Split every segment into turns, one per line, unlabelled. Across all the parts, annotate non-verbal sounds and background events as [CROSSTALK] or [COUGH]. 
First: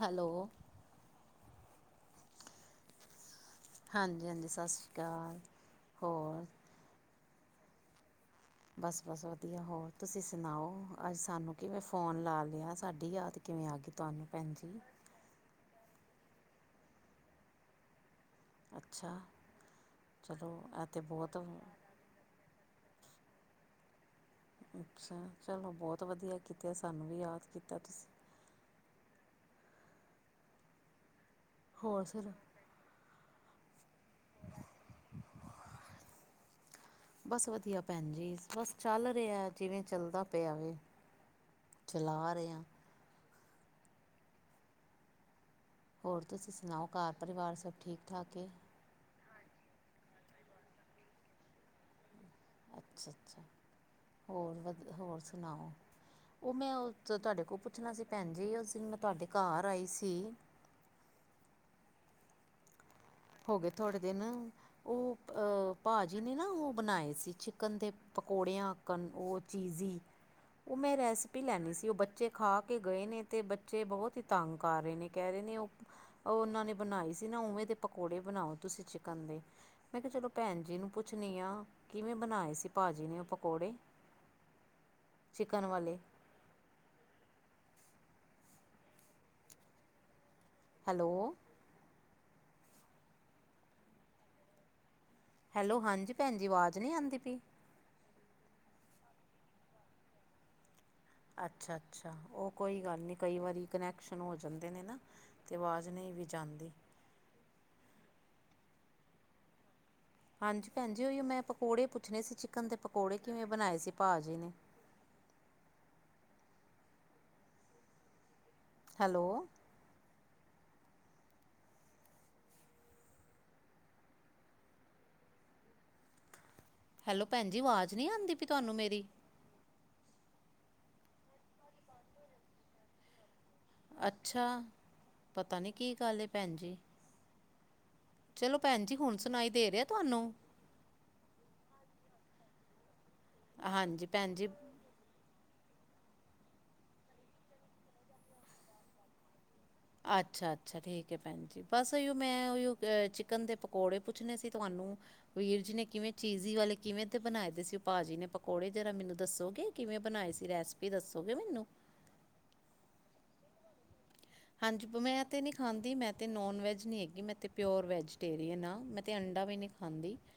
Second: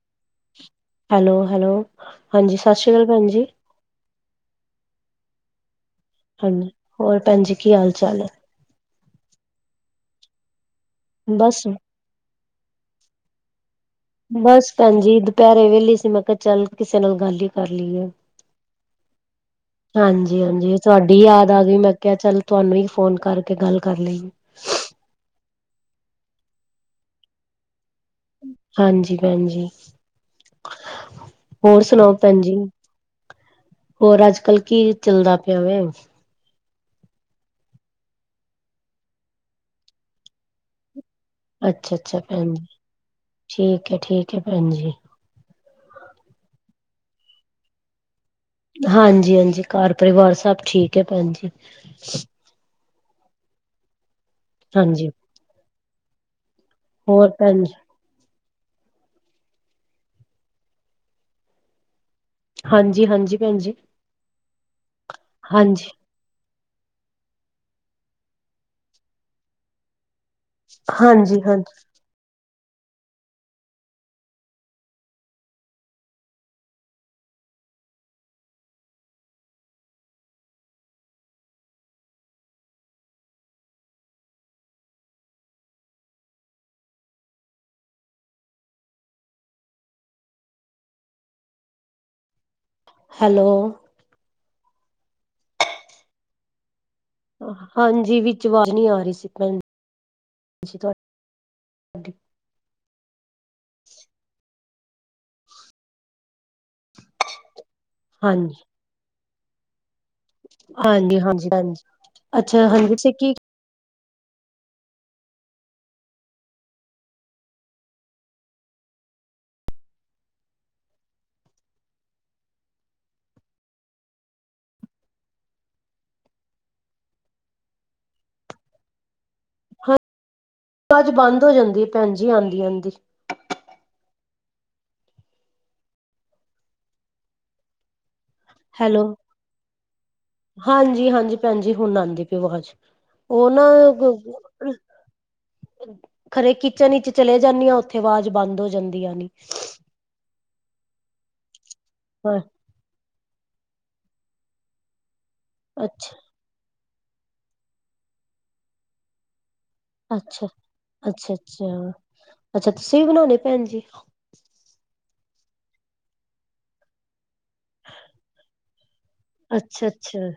Hello
hello hello, ਹਾਂਜੀ ਸਤਿ ਸ਼੍ਰੀ ਅਕਾਲ ਭੈਣ ਜੀ
ਹਾਂਜੀ ਹਾਂਜੀ ਸਤਿ ਸ਼੍ਰੀ ਅਕਾਲ, ਹੋ-
ਹਾਂਜੀ, ਹੋਰ ਭੈਣ ਜੀ ਕੀ ਹਾਲ ਚਾਲ ਹੈ
ਬਸ ਬਸ ਵਧੀਆ ਹੋਰ ਤੁਸੀਂ ਸੁਣਾਓ ਅੱਜ
ਹੈ
ਸਾਨੂੰ
ਬਸ
ਕਿਵੇਂ ਫ਼ੋਨ ਲਾ ਲ ਅੱਜ ਸਾਡੀ ਯਾਦ ਕਿਵੇਂ ਆ ਗਈ ਤੁਹਾਨੂੰ ਭੈਣ ਜੀ
ਬਸ ਭੈਣਜੀ ਦੁਪਹਿਰੇ ਵੇਲੀ ਸੀ, ਮੈਂ ਕਿਹਾ ਚੱਲ ਕਿਸੇ ਨਾਲ ਗੱਲ ਹੀ ਕਰ ਲਈ ਹੈ।
ਅੱਛਾ
ਹਾਂਜੀ
ਚਲੋ
ਹਾਂਜੀ
ਇਹ ਤਾਂ
ਤੁਹਾਡੀ
ਬਹੁਤ
ਯਾਦ ਆ ਗਈ, ਮੈਂ ਕਿਹਾ ਚੱਲ ਤੁਹਾਨੂੰ ਹੀ ਫੋਨ ਕਰਕੇ ਗੱਲ ਕਰ ਲਈਏ
ਅੱਛਾ ਚਲੋ ਬਹੁਤ ਵਧੀਆ ਕੀਤਾ ਸਾਨੂੰ ਵੀ ਯਾਦ ਕੀਤਾ ਤੁਸੀਂ
ਹਾਂਜੀ ਭੈਣ ਜੀ ਹੋਰ ਸੁਣਾਓ ਭੈਣ ਜੀ ਹੋਰ ਅੱਜ ਕੱਲ੍ਹ ਕੀ ਚੱਲਦਾ ਪਿਆ ਵੇ
ਬਸ ਵਧੀਆ ਭੈਣ ਜੀ ਬਸ ਚੱਲ ਰਿਹਾ ਜਿਵੇਂ ਚੱਲਦਾ ਪਿਆ
ਅੱਛਾ ਅੱਛਾ
ਚਲਾ ਰਹੇ
ਭੈਣ ਜ
ਹਾਂ
ਠੀਕ ਹੈ ਠੀਕ ਹੈ ਭੈਣ ਜੀ
ਹੋਰ ਤੁਸੀਂ ਸੁਣਾਓ ਘਰ ਪਰਿਵਾਰ ਸਭ ਠੀਕ ਠਾਕ
ਹਾਂਜੀ ਹਾਂਜੀ ਘਰ ਪਰਿਵਾਰ ਸਭ ਠੀਕ ਹੈ ਭੈਣ ਜੀ
ਅੱਛਾ ਅੱਛਾ ਹੋਰ ਵਧ
ਹਾਂਜੀ
ਹੋਰ ਸੁਣਾਓ ਉਹ ਮੈਂ
ਹੋਰ
ਤੁਹਾਡੇ ਕੋਲ
ਭੈਣ ਜੀ
ਪੁੱਛਣਾ ਸੀ ਭੈਣ ਜੀ ਅ ਮੈਂ ਤੁਹਾਡੇ ਘਰ ਆਈ ਸੀ
ਹਾਂਜੀ ਹਾਂਜੀ ਭੈਣ
ਹੋ ਗਏ
ਜੀ
ਥੋੜੇ ਦਿਨ ਉਹ ਅਹ
ਹਾਂਜੀ
ਭਾ ਜੀ ਨੇ ਨਾ ਉਹ ਬਣਾਏ ਸੀ ਚਿਕਨ ਦੇ ਪਕੌੜਿਆਂਕਣ ਉਹ ਚੀਜ਼ ਉਹ ਮੈਂ ਰੈਸਿਪੀ
ਹਾਂਜੀ ਹਾਂਜੀ
ਲੈਣੀ ਸੀ ਉਹ ਬੱਚੇ ਖਾ ਕੇ ਕੇ ਗਏ ਨੇ ਤੇ ਬੱਚੇ ਬਹੁਤ ਹੀ ਤੰਗ ਕਰ ਰਹੇ ਨੇ ਕਹਿ ਰਹੇ ਨੇ ਉਹ ਉਹਨਾਂ ਨੇ ਬਣਾਈ ਸੀ ਨਾ ਉਵੇਂ ਦੇ ਪਕੌੜੇ ਬਣਾਓ ਤੁਸੀਂ ਚਿਕਨ ਦੇ ਮੈਂ ਕਿਹਾ ਚਲੋ ਭੈਣ ਜੀ ਨੂੰ ਪੁੱਛਣੀ ਆ ਕਿਵੇਂ ਬਣਾਏ ਸੀ ਭਾਜੀ ਨੇ ਉਹ ਪਕੌੜੇ
ਹ [INAUDIBLE]
ਚਿਕਨ ਵਾਲੇ ਹੈਲੋ
ਹੈਲੋ
ਹੈਲੋ ਹਾਂਜੀ ਭੈਣਜੀ ਆਵਾਜ਼ ਨਹੀਂ ਆਉਂਦੀ ਪਈ
ਹਾਂਜੀ। ਵਿੱਚ ਵਾਜ਼ ਨੀ ਆ ਰਹੀ ਸੀ। ਭੈ ਤੁ
ਅੱਛਾ-ਅੱਛਾ। ਉਹ ਕੋਈ ਗੱਲ ਨਹੀ। ਕਈ ਵਾਰੀ ਕਨੈਕਸ਼ਨ ਹੋ ਜਾਂਦੇ। ਆਦੇ ਨੇ ਨਾ ਤੇ ਆਵਾਜ਼ ਨਹੀਂ ਵਿਚ ਆਂਦੀ।
ਹਾਂਜੀ।
ਹਾਂਜੀ, ਭੈਣ ਜੀ ਉਹੀ ਮੈਂ
ਹਾਂਜੀ ਹਾਂਜੀ
ਪਕੌੜੇ ਪੁੱਛਣੇ ਸੀ।
ਅੱਛਾ
ਚਿਕਨ ਦੇ
ਹਾਂਜੀ ਤੁਸੀਂ
ਪਕੌੜੇ
ਕੀ
ਕਿਵੇਂ ਬਣਾਏ ਸੀ। ਪਾ ਜੀ ਨੇ। ਹੈਲੋ! ਹੈਲੋ, ਭੈਣ ਜੀ। ਆਵਾਜ਼ ਨਹੀਂ ਆਂਦੀ ਪਈ, ਤਵਾਨੂੰ ਮੇਰੀ।
ਵਾਜ ਬੰਦ ਹੋ ਜਾਂਦੀ ਹੈ। ਭੈਣ ਜੀ ਆਉਂਦੀ ਆਂਦੀ।
ਅੱਛਾ! ਪਤਾ ਨੀ ਕੀ ਗੱਲ ਹੈ? ਭੈਣ ਜੀ। ਚਲੋ ਭੈਣ ਜੀ
ਹੈਲੋ!
ਹੁਣ ਸੁਣਾਈ ਦੇ ਰਿਹਾ ਤੁਹਾਨੂੰ
ਹਾਂਜੀ-ਹਾਂਜੀ ਭੈਣ ਜੀ। ਹੁਣ ਆਂਦੀ ਪਈ ਆਵਾਜ਼। ਉਹ ਨਾ
ਹਾਂਜੀ ਭੈਣ ਜੀ
[UNINTELLIGIBLE] ਖਰੇ ਕਿਚਨ ਵਿਚ ਚਲੇ ਜਾਂਣੀ ਹਾਂ। ਉੱਥੇ ਆਵਾਜ਼ ਬੰਦ ਹੋ ਜਾਂਦੀ ਐ।
ਅੱਛਾ-ਅੱਛਾ ਠੀਕ ਆ ਭੈਣ ਜੀ। ਬਸ
ਹਾਂ
ਮੈਂ [UNINTELLIGIBLE] ਚਿਕਨ ਦੇ ਪਕੌੜੇ ਪੁੱਛਣੇ ਸੀ ਤੁਹਾਨੂੰ, ਵੀਰ ਜੀ ਨੇ ਕਿਵੇਂ
ਅੱਛਾ
ਚੀਜ਼ੀ ਵਾਲੇ ਕਿਵੇਂ ਦੇ ਬਣਾਏ ਦੇ ਸੀ, ਭਾਜੀ ਨੇ ਪਕੌੜੇ ਜਰਾ ਮੈਨੂੰ ਦੱਸੋਗੇ? ਕਿਵੇਂ ਬਣਾਏ
ਅੱਛਾ,
ਸੀ ਰੈਸਪੀ ਦੱਸੋਗੇ ਮੈਨੂੰ
ਅੱਛਾ-ਅੱਛਾ। ਅੱਛਾ, ਤੁਸੀਂ ਵੀ ਬਣਾਉਣੇ ਭੈਣ ਜੀ।
ਹਾਂਜੀ। ਮੈਂ ਤੇ ਨੀ ਖਾਂਦੀ ਮੈਂ ਤੇ ਨੋਨ ਵੈਜ ਨੀ ਹੈਗੀ, ਮੈਂ ਤੇ ਪਿਓਰ ਵੈਜੀਟੇਰੀਅਨ ਆਂ। ਮੈਂ ਤਾਂ ਅੰਡਾ ਵੀ ਨਹੀਂ
ਅੱਛਾ
ਖਾਂਦੀ।
ਅੱਛਾ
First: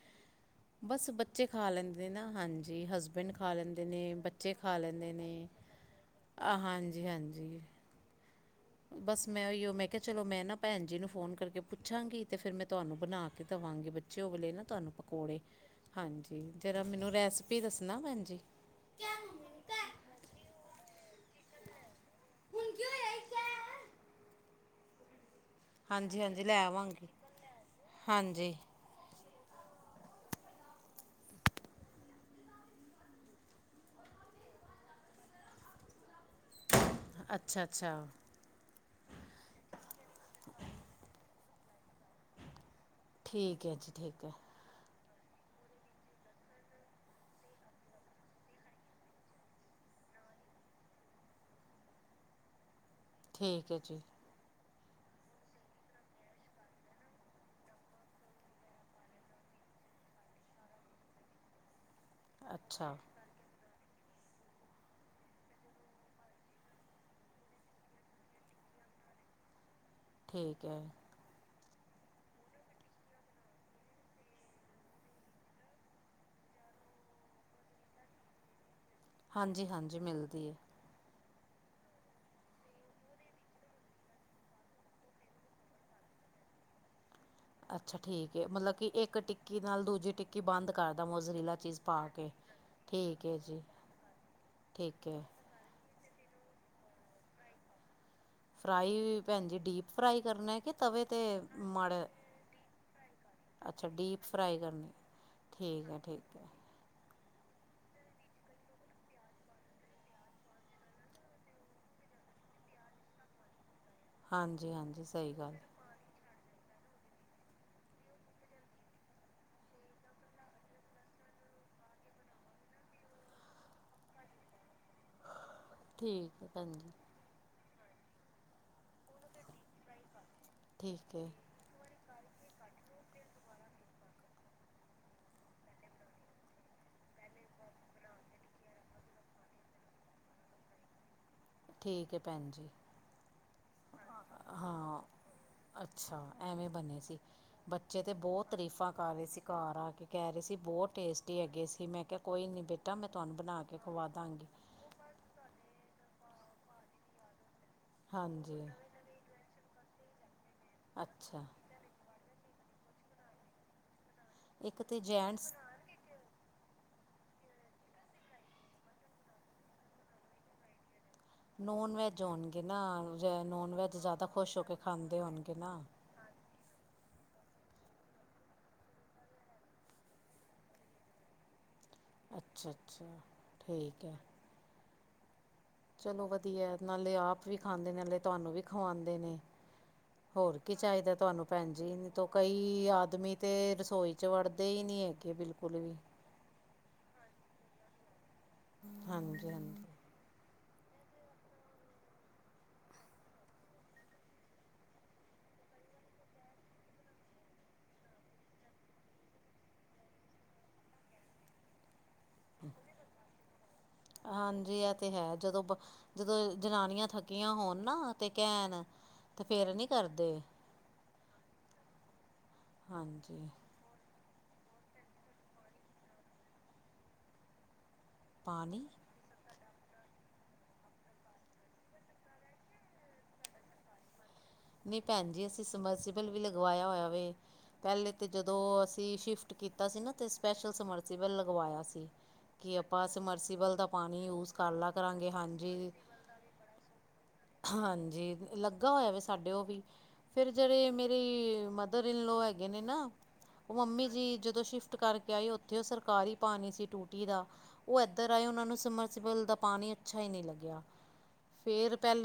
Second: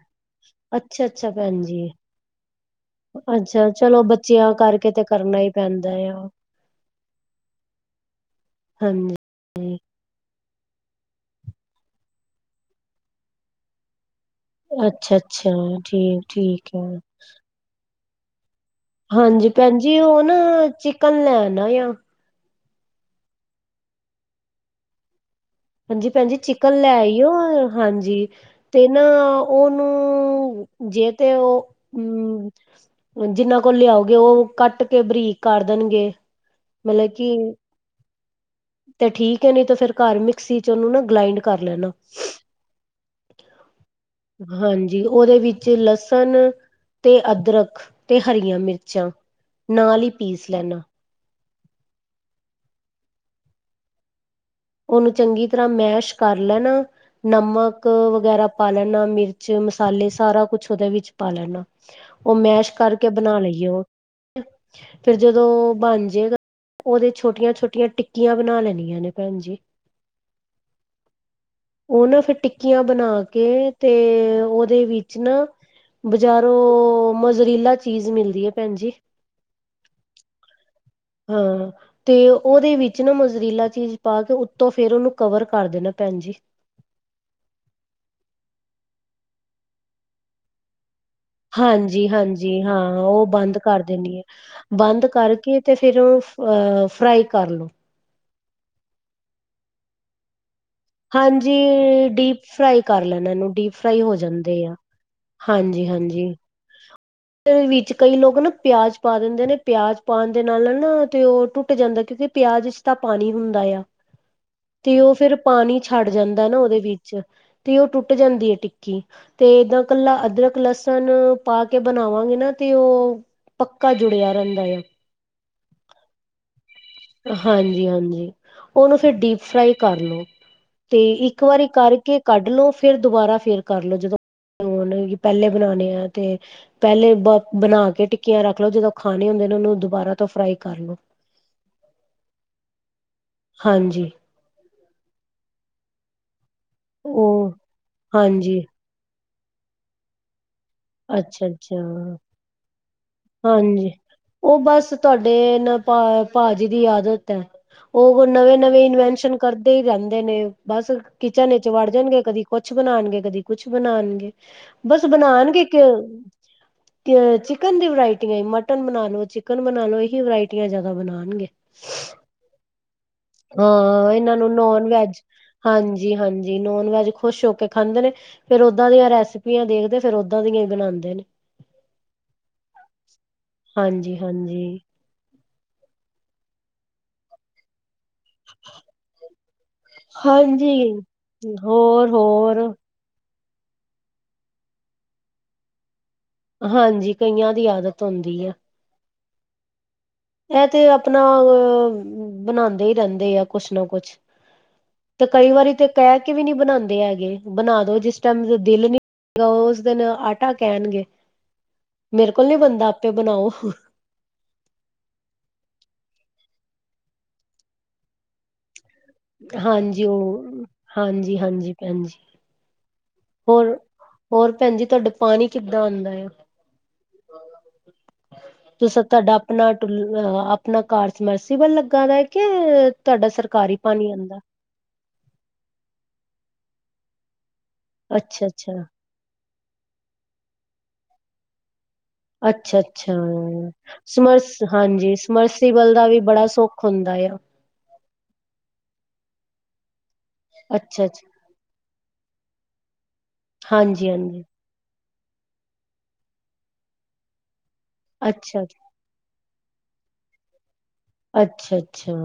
ਅੱਛਾ
ਬਸ
ਅੱਛਾ
ਬੱਚੇ
ਭੈਣ
ਖਾ
ਜੀ
ਲੈਂਦੇ ਨਾ ਹਾਂਜੀ, ਹਸਬੈਂਡ ਖਾ
ਅੱਛਾ
ਲੈਂਦੇ
ਚਲੋ
ਨੇ,
ਬੱਚਿਆਂ
ਬੱਚੇ ਖਾ
ਕਰਕੇ ਤੇ
ਲੈਂਦੇ
ਕਰਨਾ
ਨੇ।
ਹੀ ਪੈਂਦਾ ਆ
ਅਹ, ਹਾਂਜੀ- ਹਾਂਜੀ। ਬਸ, ਮੈਂ
ਹਾਂਜੀ
ਉਹੀਓ। ਮੈਂ ਕਿਹਾ ਚਲੋ ਮੈਂ ਨਾ ਭੈਣ ਜੀ ਨੂੰ ਫੋਨ ਕਰਕੇ ਪੁੱਛਾਂਗੀ ਤੇ ਫੇਰ ਮੈਂ ਤੁਹਾਨੂੰ ਬਣਾ ਕੇ ਦੇਵਾਂਗੀ। ਬੱਚ ਚੁਗਲੇ ਨਾ ਤੁਹਾਨੂੰ ਪਕੌੜੇ
ਅੱਛਾ-ਅੱਛਾ
ਹਾਂਜੀ।
ਠੀਕ-ਠੀਕ
ਜਰਾ
ਐ।
ਮੈਨੂੰ ਰੈਸਪੀ ਦੱਸਣਾ ਭੈਣ ਜੀ।
ਹਾਂਜੀ। ਭੈਣਜੀ ਉਹ ਨਾ ਚਿਕਨ ਲੈਣ ਆ।
ਹੁਣ ਕੀ ਹੋਇ ਕੈ [UNINTELLIGIBLE]
ਹਾਂਜੀ, ਭੈਣਜੀ ਚਿਕਨ ਲੈ ਆਈਓ ਹਾਂਜੀ। ਤੇ ਨਾ, ਉਹਨੂੰ ਜੇ ਤੇ ਉਹ ਹਮ ਜਿੰਨਾਂ ਕੋਲ ਲਿਆਓਗੇ। ਉਹ ਕੱਟ ਕੇ ਬਰੀਕ ਕਰ ਦੇਣਗੇ। ਮਤਲਬ ਕਿ
ਅੱਛਾ-ਅੱਛਾ।
ਤੇ ਠੀਕ ਹੈ, ਨੀ ਤੇ ਫੇਰ ਘਰ ਮਿਕਸੀ ਚ ਉਹਨੂੰ ਨਾ ਗਲਾਈੰਡ ਕਰ ਲੈਣਾ।
ਠੀਕ ਹੈ।, ਜੀ ਠੀਕ ਹੈ।
ਜੀ। ਉਹਦੇ ਵਿੱਚ ਲਸਣ ਤੇ ਅਦਰਕ ਤੇ ਹਰੀਆਂ ਮਿਰਚਾਂ। ਨਾਲ ਹੀ ਪੀਸ ਲੈਣਾ।
ਠੀਕ ਹੈ ਜੀ।
ਉਹਨੂੰ ਚੰਗੀ ਤਰ੍ਹਾਂ ਮੈਸ਼ ਕਰ ਲੈਣਾ। ਨਮਕ ਵਗੈਰਾ ਪਾ ਲੈਣਾ ਮਿਰਚ, ਮਸਾਲੇ ਸਾਰਾ ਕੁੱਛ ਉਹਦੇ ਵਿੱਚ ਪਾ ਲੈਣਾ। ਉਹ ਮੈਸ਼
ਅੱਛਾ
ਕਰਕੇ ਬਣਾ ਲਈਓ। ਉਹ ਫਿਰ ਜਦੋਂ ਬਣ ਜੇ ਗਾ। ਉਹਦੇ ਛੋਟੀਆਂ- ਛੋਟੀਆਂ ਟਿੱਕੀਆਂ ਬਣਾ ਲੈਣੀਆਂ ਨੇ ਭੈਣ ਜੀ।
ਠੀਕ ਹੈ।
ਉਹ ਨਾ ਫਿਰ ਟਿੱਕੀਆਂ ਬਣਾ ਕੇ, ਤੇ ਉਹਦੇ ਵਿੱਚ ਨਾ ਬਜ਼ਾਰੋਂ ਮੋਜਰੀਲਾ ਚੀਜ਼ ਮਿਲਦੀ ਹੈ। ਭੈਣ ਜੀ।
ਹਾਂਜੀ-ਹਾਂਜੀ ਮਿਲਦੀ ਹੈ।
ਹਾਂ, ਤੇ ਉਹਦੇ ਵਿੱਚ ਨਾ ਮੋਜਰੀਲਾ ਚੀਜ਼ ਪਾ ਕੇ ਉੱਤੋ ਫੇਰ ਉਹਨੂੰ ਕਵਰ ਕਰ ਦੇਣਾ ਪ ਹਾਂਜੀ।
ਅੱਛਾ ਠੀਕ ਏ। ਮਤਲਬ ਕਿ ਇੱਕ ਟਿੱਕੀ ਨਾਲ ਦੂਜੀ ਟਿੱਕੀ ਬੰਦ ਕਰ
ਹਾਂਜੀ-ਹਾਂਜੀ। ਹਾਂ, ਉਹ
ਠੀਕ ਹੈ
ਬੰਦ
ਜੀ
ਕਰ ਦੇਣੀ ਹੈ। ਬੰਦ
ਠੀਕ ਹੈ
ਕਰਕੇ ਤੇ ਫਿਰ ਉਹ ਅ ਫਰਾਈ ਕਰ ਲੋ।
ਫਰਾਈ, ਭੈਣਜੀ ਡੀਪ ਫਰਾਈ ਕਰਨਾ, ਕਿ ਤਵੇ 'ਤੇ
ਹਾਂਜੀ।
ਮਾੜਾ
ਡੀਪ ਫ੍ਰਈ ਕਰ ਲੈਣ, ਇਹਨੂੰ ਡੀਪ
ਅੱਛਾ
ਫ੍ਰਈ ਹੋ ਜਾਂਦੇ
ਫਰਾਈ
ਆ।
ਕਰਨੀ
ਹਾਂਜੀ
ਠੀਕ ਹੈ
ਹਾਂਜੀ
ਠੀਕ ਹੈ
ਵਿੱਚ ਕਈ ਲੋਕ ਨਾ ਪਿਆਜ ਪਾ ਦਿੰਦੇ ਨੇ ਪਿਆਜ ਪਾਉਣ ਦੇ ਨਾਲ ਨਾਲ ਨਾ ਤੇ ਉਹ ਟੁੱਟ ਜਾਂਦੇ ਕਿਉਂਕਿ ਪਿਆਜ ਚ ਤਾਂ ਪਾਣੀ ਹੁੰਦਾ ਆ
ਹਾਂਜੀ
ਤੇ
ਹਾਂਜੀ
ਉਹ
ਸਹੀ
ਫੇਰ
ਗੱਲ
ਪਾਣੀ ਛੱਡ ਜਾਂਦਾ ਨਾ ਉਹਦੇ ਵਿੱਚ ਤੇ ਉਹ ਟੁੱਟ ਜਾਂਦੀ ਹੈ ਟਿੱਕੀ ਤੇ ਏਦਾਂ ਕੱਲਾ ਅਦਰਕ ਲਸਣ ਪਾ ਕੇ ਬਣਾਵਾਂਗੇ ਨਾ ਤੇ ਉਹ ਪੱਕਾ ਜੁੜਿਆ ਰਹਿੰਦਾ ਆ
ਠੀਕ ਹੈ ਭੈਣ ਜੀ
ਹਾਂਜੀ ਹਾਂਜੀ ਉਹਨੂੰ ਫਿਰ ਡੀਪ ਫਰਾਈ ਕਰ ਲਓ ਤੇ
ਠੀਕ ਹੈ
ਇੱਕ ਵਾਰੀ ਕਰਕੇ ਕੱਢ ਲੋ ਫੇਰ ਦੁਬਾਰਾ ਫੇਰ ਕਰਲੋ ਜਦੋਂ ਹੁਣ ਪਹਿਲੇ ਬਣਾਉਣੇ ਆ ਤੇ ਪਹਿਲੇ ਬ ਬਣਾ ਕੇ ਟਿੱਕੀਆਂ ਰੱਖ ਲਓ ਜਦੋਂ ਖਾਣੇ ਹੁੰਦੇ ਨੇ ਦੁਬਾਰਾ ਤੋਂ ਫਰਾਈ ਕਰ ਲੋ
ਠੀਕ ਹੈ ਭੈਣ ਜੀ
ਹਾਂਜੀ
ਹਾਂ ਅੱਛਾ ਐਵੇਂ ਬਣੇ ਸੀ
ਉਹ
ਬੱਚੇ ਤਾਂ ਬਹੁਤ
ਹਾਂਜੀ
ਤਾਰੀਫਾਂ ਕਰ ਰਹੇ ਸੀ ਘ ਆ ਕੇ ਕਹਿ ਰਹੇ ਸੀ ਬਹੁਤ ਟੇਸਟੀ ਹੈਗੇ
ਅੱਛਾ-ਅੱਛਾ
ਸੀ ਮੈਂ ਕਿਹਾ ਕੋਈ ਨਹੀਂ ਮੈਂ ਤੁਹਾਨੂੰ ਬਣਾ ਕੇ
ਹਾਂਜੀ
ਖਵਾ ਦਾਂਗੀ
ਉਹ ਬਸ ਤੁਹਾਡੇ ਨਾ ਭ ਭਾਜੀ ਦੀ ਆਦਤ ਹੈ ਉਹ ਨਵੇਂ
ਹਾਂਜੀ
ਨਵੇਂ ਇਨਵੈਸ਼ਨ ਕਰਦੇ ਹੀ ਰਹਿੰਦੇ ਨੇ ਬਸ
ਅੱਛਾ
ਕਿਚਨ ਵਿਚ ਵੜ ਜਾਣਗੇ ਕਦੀ ਕੁਛ ਬਣਾਣਗੇ ਕਦੀ ਕੁਛ ਬਣਾਣਗੇ
ਇੱਕ ਤਾਂ
ਬਸ
ਜੈਂਟਸ
ਬਣਾਣਗੇ ਕਿ ਤੇ ਚਿਕਨ ਦੀ ਵਰਾਇਟੀਆਂ ਮਟਨ ਬਣਾ ਲੋ ਚਿਕਨ ਬਣਾ ਲੋ ਇਹੀ ਵਰਾਇਟੀਆਂ ਜਿਆਦਾ ਬਣਾ ਲ
ਨੋਨ ਵੈਜ ਹੋਣਗੇ ਨਾ ਨੋਨ ਵੈਜ
ਹਾਂ
ਜ਼ਿਆਦਾ
ਇਹਨਾਂ ਨੂੰ
ਖੁਸ਼ ਹੋ ਕੇ
ਨੋਨ ਵੈਜ
ਖਾਂਦੇ ਹੋਣਗੇ ਨਾ
ਹਾਂਜੀ ਹਾਂਜੀ ਨੋਨ ਵੈਜ ਖੁਸ਼ ਹੋ ਕੇ ਖਾਂਦੇ ਨੇ ਫੇਰ ਓਦਾਂ ਦੀ ਰੈਸਪੀਆਂ ਦੇਖਦੇ ਫੇਰ ਓਦਾਂ ਦੀਆਂ ਹੀ ਬਣਾਉਂਦੇ ਨੇ [UNINTELLIGIBLE]
ਅੱਛਾ ਅੱਛਾ ਠੀਕ ਹੈ
ਹਾਂਜੀ ਹਾਂਜੀ
ਚਲੋ ਵਧੀਆ ਨਾਲੇ ਆਪ ਵੀ ਖਾਂਦੇ ਨੇ ਨਾਲੇ ਤੁਹਾਨੂੰ ਵੀ ਖਵਾਉਦੇ ਨੇ ਹੋਰ ਕੀ
ਹਾਂਜੀ
ਚਾਹੀਦਾ ਤੁਹਾਨੂੰ ਭੈਣ ਜੀ
ਹੋਰ ਹੋਰ
ਕਈ ਆਦਮੀ ਤੇ ਰਸੋਈ ਚ ਵੜਦੇ ਹੀ ਨੀ ਹੈਗੇ ਬਿਲਕੁਲ ਵੀ
ਹਾਂਜੀ, ਕਈਆਂ ਦੀ ਆਦਤ ਹੋੰਦੀ ਐ।
ਹਾਂਜੀ, ਹਾਂਜੀ।
ਐ ਤੇ ਅ ਅਪਨਾ ਅ ਬਨਾਂਦੇ ਈ ਰੈਂਦੇ ਆ, ਕੋਛ ਨਾ ਕੋਛ ਤੇ ਕਈ ਵਾਰੀ ਤੇ ਕੈ ਕੇ ਵੀ ਨੀ ਬਨਾਂਦੇ ਹੈਗੇ, ਬਨਾ ਦੋ ਜੇਸਟੈਮ ਦੇਲ ਨੀ [UNINTELLIGIBLE] ਓਸ ਦੇਨ ਆਟਾ ਕੈਨਗੇ, ਮੇਰੇ ਕੋਲ ਨੀ ਬੰਦਾ ਆਪੇ ਬਨਾਓ
ਹਾਂਜੀ, ਐ ਤੇ ਹੈ ਜਦੋ ਬ ਜਦੋ ਜਨਾਨੀਆਂ ਥੱਕੀਆਂ ਹੋਨ ਨਾ ਤੇ ਕੈਨ
ਹਾਂਜੀ, ਓਹ ਹਾਂਜੀ, ਹਾਂਜੀ ਪੈਂਜੀ
ਹਾਂਜੀ
ਹੋਰ, ਹੋਰ ਪੈਂਨੀ ਜੀ ਤੁਆਡਾ ਪਾਨੀ ਕਿੱਦਾਂ ਆਂਦਾ ਯਾ।
ਪਾਣੀ
[UNINTELLIGIBLE] ਅਪਨਾ ਟੁਲ ਅਪਨਾ ਕਾਰ ਸਮਰਸੀਬਲ ਲੱਗਾ ਦਾ ਕਿ ਤੁਆਡਾ ਸਰਕਾਰੀ ਪਾਨੀ ਆਂਦਾ।
ਨੀ ਪੈਂਨ ਜੀ ਅਸੀ ਸਮਰਸੀਬਲ ਵੀ ਲਗਵਾਏਆ ਹੋਏਆ ਵੇ। ਪੈਲੇ ਤੇ
ਅੱਛਾ
ਜਦੋਂ
ਅੱਛਾ
ਅਸੀ ਸ਼ਿਫਟ ਕੀਤਾ ਸੀ ਨਾ ਤੇ ਸਪੈਸ਼ਲ ਸਮਰਸੀਬਲ ਲਗਵਾਏਆ ਸੀ। ਕਿ
ਅੱਛਾ
ਆਪਾ
ਅੱਛਾ
ਸਮਰਸੀਬਲ ਦਾ ਪਾਨੀ ਯੂਸ
ਸਮਰਸ
ਕਰ ਲਾ
ਹਾਂਜੀ
ਕਰਾਂਗੇ, ਹਾਂਜੀ।
ਸਮਰਸੀਬਲ ਦਾ ਵੀ ਬੜਾ ਸੁੱਖ ਹੁੰਦਾ ਆ
ਹਾਂਜੀ, ਲੱਗਾ ਹੋਏਆ ਵੇ ਸਾਡੇ ਓ ਵੀ ਫੇਰ ਜੈੜੇ
ਅੱਛਾ ਅੱਛਾ
ਮੇਰੀ ਮਦਰ ਇਨਲੋ ਹੈਗੇ ਨੇ ਨਾ ਓ ਮੰਮੀ
ਹਾਂਜੀ
ਜੀ
ਹਾਂਜੀ
ਜਦੋਂ ਸ਼ਿਫ ਸ਼ਿਫਟ ਕਰਕੇ ਆਈ ਓਥੇ ਓ ਸਰਕਾਰੀ ਪਾਨੀ ਸੀ ਟੂਟੀ ਦਾ, ਓ ਏਧਰ ਆਏ ਓ
ਅੱਛਾ
ਨੂੰ ਸਮਰਬਲ ਦਾ ਪਾਨੀ ਅੱਛਾ ਈ ਨੀ ਲੱਗੇਆ।
ਅੱਛਾ, ਅੱਛਾ।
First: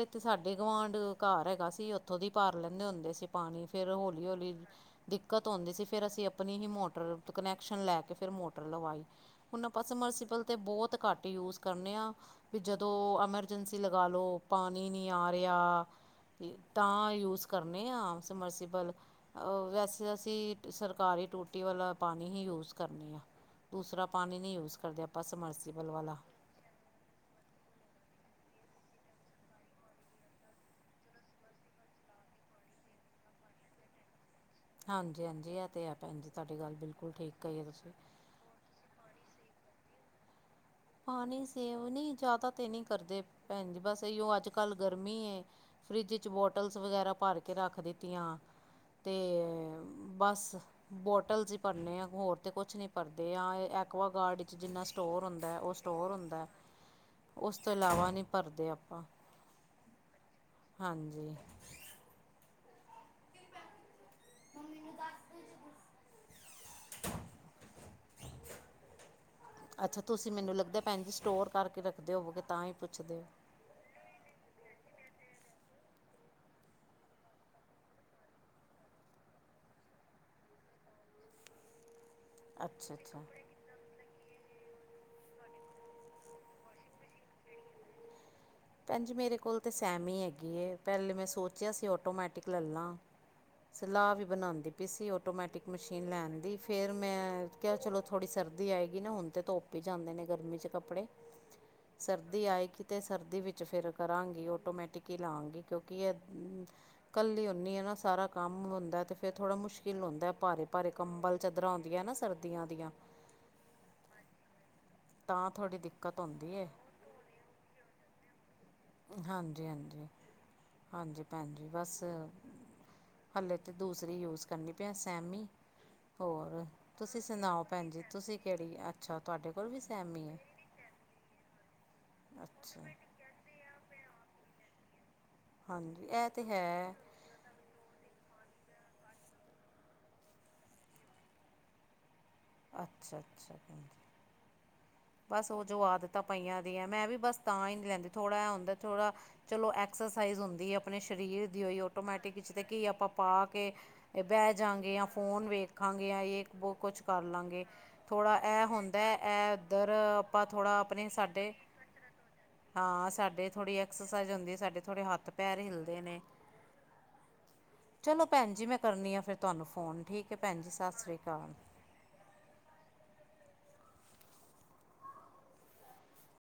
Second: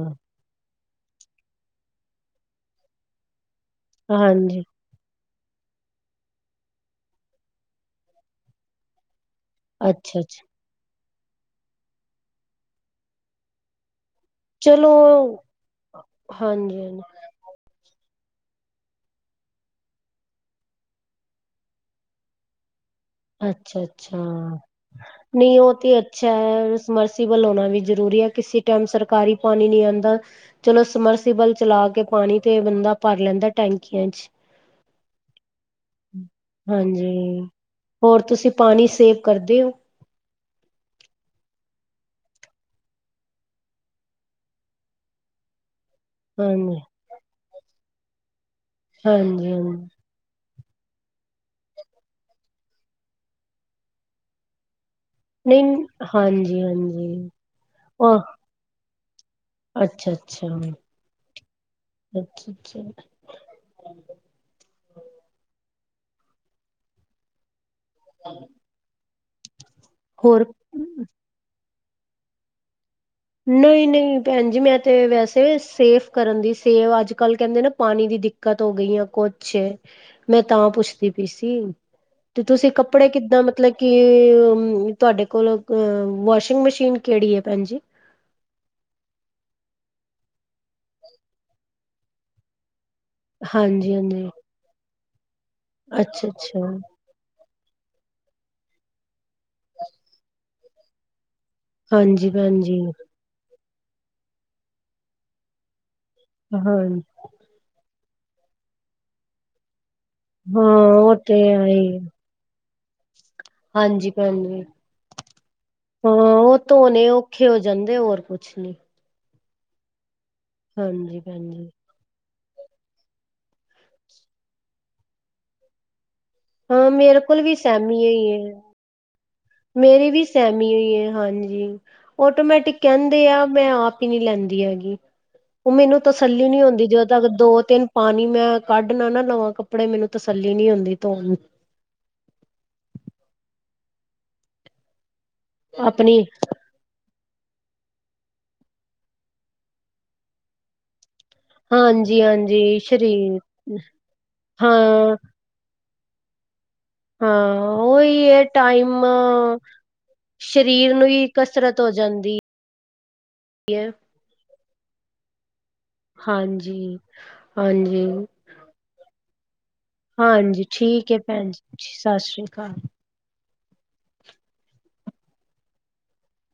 ਗੋਆਂਢ ਘਾਰ ਹੈਗਾ ਸੀ ਓਥੋਂ ਦੀ ਪਾਰ ਲੈਂਦੇ ਹੁੰਦੇ ਸੀ ਪਾਨੀ ਫੇਰ ਹੋਲੀ, ਹੋਲੀ
ਹਾਂਜੀ
ਦਿੱਕਤ ਹੋਂਦੀ ਸੀ ਫੇਰ ਅਸੀ ਆਪਨੀ ਹੀ ਮੋਟਰ ਕਨੈਕਸ਼ਨ ਲੈ ਕੇ ਫੇਰ ਮੋਟਰ ਲਵਾਈ। ਹੁਨ ਆਪਾਂ
ਅੱਛਾ
ਸਮਰਸੀਬਲ
ਅੱਛਾ
ਤੇ ਬੋਤ ਘੱਟ ਯੂਜ ਕਰਨੇ ਆਂ, ਵੀ ਜਦੋਂ ਐਮਰਜਂਸੀ [UNINTELLIGIBLE] ਪਾਣੀ
ਚਲੋ
ਨੀ ਆ ਰੇਆ ਤੇ
ਹਾਂਜੀ ਹਾਂਜੀ
ਤਾਂ ਯੂਸ ਕਰਨ [UNINTELLIGIBLE] ਸਮਰਸੀਬਲ ਅ ਵੈਸੇ ਅਸੀ ਸਰਕਾਰੀ ਟੂਟੀ ਵਾਲਾ ਪਾਨੀ ਹੀ ਯੂਜ ਕਰਨੇ ਆ
ਅੱਛਾ,
ਦੂਸਰਾ
ਅੱਛਾ
ਪਾਣੀ ਨਹੀਂ ਯੂਜ ਕਰਦੇ ਆਪਾਂ
ਨਈ ਓ
ਸਮਰਸੀਬਲ
ਤੇ
ਵਾਲਾ
ਅੱਛਾ ਹੈ ਸਮਰਸੀਬਲ ਹੋਨਾ ਵੀ ਜ਼ਰੂਰੀ ਐ। ਕਿਸੀ ਟੈਮ ਸਰਕਾਰੀ ਪਾਨੀ ਨੀ ਆਂਦਾ, ਚਲੋ ਸਮਰਸੀਬਲ ਚਲਾ ਕੇ ਪਾਨੀ ਤੇ ਬੰਦਾ ਭਰ ਲੈ ਦਾ ਟੈਂਕੀਆਂ ਚ।
ਹਾਂਜੀ, ਹਾਂਜੀ ਐ ਤੇ ਹੈ ਪੈਂਜੀ ਜੀ ਤੁਆਡੀ ਗੱਲ ਬਿਲਕੁਲ ਠੀਕ
ਹਾਂਜੀ
ਕਈ ਏ ਤੁਸੀ
ਹੋਰ ਤੁਸੀ ਪਾਨੀ ਸੇਵ ਕਰਦੇ ਓ?
ਪਾਨੀ ਸੇਵ ਨੀ ਜਾਦਾ ਤੇ ਨੀ ਕਰਦੇ ਪੈਂਨ ਜੀ ਬਸ ਐਯੋ ਅੱਜ-ਕੱਲ ਗਰਮੀ ਏ ਫਰਿੱਜ ਚ ਬੋਟਲਸ
ਹਾਂਜੀ
ਵਗੈਰਾ ਪਾਰ ਕੇ ਰਾਖ ਦਿੱਤੀਆਂ ਤੇ
ਹਾਂਜੀ ਹਾਂਜੀ
ਬਾਸ। ਬੋਟਲਸ ਹੀ ਭਰਨੇ ਆ ਹੋਰ ਤੇ ਕੋਛ ਨੀ ਭਰਦੇ ਆ ਐਕਵਾਗਾਡ ਚ ਜਿੰਨਾ ਸਟੋਰ ਹੁੰਦਾ
ਨਹੀਂ
ਸਟੋਰ ਹੁੰਦਾ
ਹਾਂਜੀ, ਹਾਂਜੀ ਆਹ
ਪਾਂ
ਅੱਛਾ ਅੱਛਾ, ਅੱਛਾ ਅੱਛਾ। [UNINTELLIGIBLE]
ਅੱਛਾ ਤੁਸੀ
ਹੋਰ
ਮੈਨੂੰ ਲੱਗਦਾ ਪੈਂਨ ਜੀ ਸਟੋਰ ਕਾਰਕੇ ਰੱਖਦੇ ਹੋਵੋਗੇ ਤਾਂ ਈ ਪੁੱਛ
ਨਈ, ਨਈ ਪੈਂਜ ਜੀ ਮੈਂ ਤੇ ਵੈਸੇ ਸੇਫ ਕਰਨ ਦੀ ਸੇਵ ਅੱਜ-ਕੱਲ ਕੈਂਦੇ ਨਾ ਪਾਨੀ ਦੀ ਦਿੱਕਤ ਹੋ ਗਈ ਆ ਕੋਛ ਏ ਮੈਂ ਤਾਂ ਪੁੱਛਦੀ ਪੀ ਸੀ। ਤੇ
ਹੋ
ਤੁਸੀ‌
ਅੱਛਾ
ਕੱਪੜੇ
ਅੱਛਾ
ਕਿੱਦਾਂ ਮਤਲਬ ਕੀ ਤੋਆਡੇ ਕੋਲ ਵਾਸ਼ਿੰਗ ਮਸ਼ੀਨ ਕੇੜੀ ਏ ਪੈਂਨ ਜੀ।
ਪੈਂਨ ਜੀ ਮੇਰੇ ਕੋਲ ਤਾਂ ਸੈਮੀ ਹੈਗੀ ਏ ਪੈਲੇ ਮੈਂ ਸੋਚਿਆ ਸੀ ਓਟੋਮੈਟਿਕ ਲੈਲਾਂ।
ਹਾਂਜੀ
ਸਲਾਅ ਵੀ
ਹਾਂਜੀ
ਬਨਾਦੀ ਪੀ ਸੀ ਓਟੋਮੈਟਿਕ ਮਸ਼ੀਨ
ਅੱਛਾ
ਲੈਨ ਦੀ,
ਅੱਛਾ
ਫੇਰ ਮੈਂ ਕਆ ਚਲੋ ਥੋੜੀ ਸਰਦੀ ਆਏਗੀ ਨਾ ਹੋਨ ਤੇ ਧੋਪ ਈ ਜਾਂਦੇ ਨੇ ਗਰਮੀ ਚ ਕੱਪੜੇ
ਹਾਂਜੀ
ਸਰਦੀ
ਭੈਣ ਜੀ
ਆਏਗੀ ਤੇ ਸਰਦੀ ਵਿੱਚ ਫਿਰ ਕਰਾਂਗੀ ਓਟੋਮੈਟਿਕ‌ ਈ ਲਾਂਗੀ ਕਉਂ
ਹਾਂ
[UNINTELLIGIBLE]
ਹਾਂ
ਕੱਲੀ ਹੁਨੀ ਨਾ ਸਾਰਾ ਕੰਮ ਹੁੰਦਾ ਤੇ ਫੇਰ ਥੋੜਾ ਮੁਸ਼ [UNINTELLIGIBLE] ਹੁੰਦਾ ਭਾਰੇ, ਭਾਰੇ
ਉਹ
ਕੰਬਲ
ਤੇ ਹੈ
ਚਦਰਾਂ
ਹੀ
ਹੋਂਦੀਆ
ਹੈ।
ਨਾ ਸਰਦੀ ਦੀਆਂ।
ਹਾਂਜੀ ਭੈਣ ਜੀ
ਤਾਂ ਥੋੜ੍ਹੀ
ਹਾਂ
ਦਿੱਕਤ ਹੁੰਦੀ
ਓ
ਹੈ
ਧੋਨੇ ਓਖੇ ਹੋ ਜਾਂਦੇ ਹੋਰ ਕੁਛ ਨੀ।
ਹਾਂਜੀ-ਹਾਂਜੀ- ਹਾਂਜੀ, ਭੈਣ ਜੀ ਬਸ। ਹਲੇੇ ਤੇ ਦੂਸਰੀ ਯੂਜ ਕਰਨੀ ਪਈ ਐ ਸੈਮੀ ਹੋਰ
ਹਾਂ ਮੇਰੇ
ਤੁਸੀਂ
ਕੋਲ ਵੀ
ਸੁਣਾਓ? ਭੈਣ ਜੀ
ਸਹਿਮੀ ਹੀ
ਤੁਸੀਂ
ਹੈ
ਕਿਹੜੀ ਅੱਛਾ। ਤੁਹਾਡੇ ਕੋਲ
ਮੇਰੀ ਵੀ
ਸੈਮੀ ਹੈ
ਸਹੇਮੀ ਹੋਈ ਹੈ, ਹਾਂਜੀ ਅਟੋਮੈਟਿਕ
ਅੱਛਾ
ਕਹਿੰਦੇ ਆ ਮੈਂ ਪਾਣੀ ਨਹੀਂ ਲੈਂਦੀ ਹੈਗੀ, ਉਹ ਮੈਨੂੰ
ਹਾਂਜੀ ਇਹ ਤਾਂ
ਤਸੱਲੀ ਨੀ ਹੁੰਦੀ
ਹੈ
ਜਦੋਂ ਤੱਕ ਦੋ ਤਿੰਨ ਪਾਣੀ ਮੈਂ ਕੱਢਣਾ ਨਾ ਲਵਾਂ ਕੱਪੜੇ ਮੈਨੂੰ ਤਸੱਲੀ ਨੀ ਹੁੰਦੀ ਧੋਣ ਦੀ
ਅੱਛਾ-ਅੱਛਾ ਬਸ ਉਹ ਜੋ
ਆਪਣੀ
ਆਦਤਾਂ ਪਈਆਂ ਦੀਆਂ ਮੈਂ ਵੀ ਬਸ ਤਾਂ ਨਹੀਂ ਲੈਂਦੀ ਥੌੜਾ ਐ ਹੁੰਦਾ ਥੌੜਾ ਚਲੋ ਐਕਸਰਸਾਈਜ਼ ਹੁੰਦੀ ਐ ਅਪਣੇ ਸ਼ਰੀਰ ਸਰੀਰ ਦੀ ਹੋਈ
ਹਾਂਜੀ
ਆਟੋਮੈਟਿਕ ਜ ਤੇ
ਹਾਂਜੀ
ਕੀ ਆਪਾਂ
ਸਰੀਰ
ਪਾ ਕੇ ਬਹਿ ਜਾਂਗੇ ਜਾਂ
ਹਾਂ
ਫੋਨ ਵੇਖ ਖਾਂਗੇ ਇੱਕ ਕੁਛ ਕਰ
ਹਾਂ
ਲਾਂਗੇ
ਉਹੀ
ਥੋੜ੍ਹਾ
ਹੈ
ਇਹ
ਟਾਈਮ
ਹੁੰਦਾ ਇਹ ਉੱਧਰ ਆਪਾਂ ਥੋੜਾ
ਸਰੀਰ ਨੂੰ
ਆਪਣੇ
ਹੀ
ਸਾਡੇ
ਕਸਰਤ ਹੋ ਜਾਂਦੀ।
ਹਾਂ ਸਾਡੇ ਥੋੜੀ
ਹੈ
ਐਕਸਰਸਾਈਜ਼ ਹੁੰਦੀ ਸਾਡੇ ਥੋੜੇ ਹੱਥ ਪੈਰ ਹਿਲਦੇ। ਨੇ
ਹਾਂਜੀ-ਹਾਂਜੀ।
ਚਲੋ ਭੈਣ ਜੀ ਮੈਂ ਕਰਨੀ ਆ ਫਿਰ ਤੁਹਾਨੂੰ ਫ਼ੋਨ ਠੀਕ ਹੈ ਭੈਣ
ਹਾਂਜੀ
ਜੀ ਸਤਿ
ਠੀਕ
ਸ਼੍ਰੀ
ਹੈ, ਭੈਣ
ਅਕਾਲ
ਜੀ ਸਤਿ ਸ੍ਰੀ ਅਕਾਲ।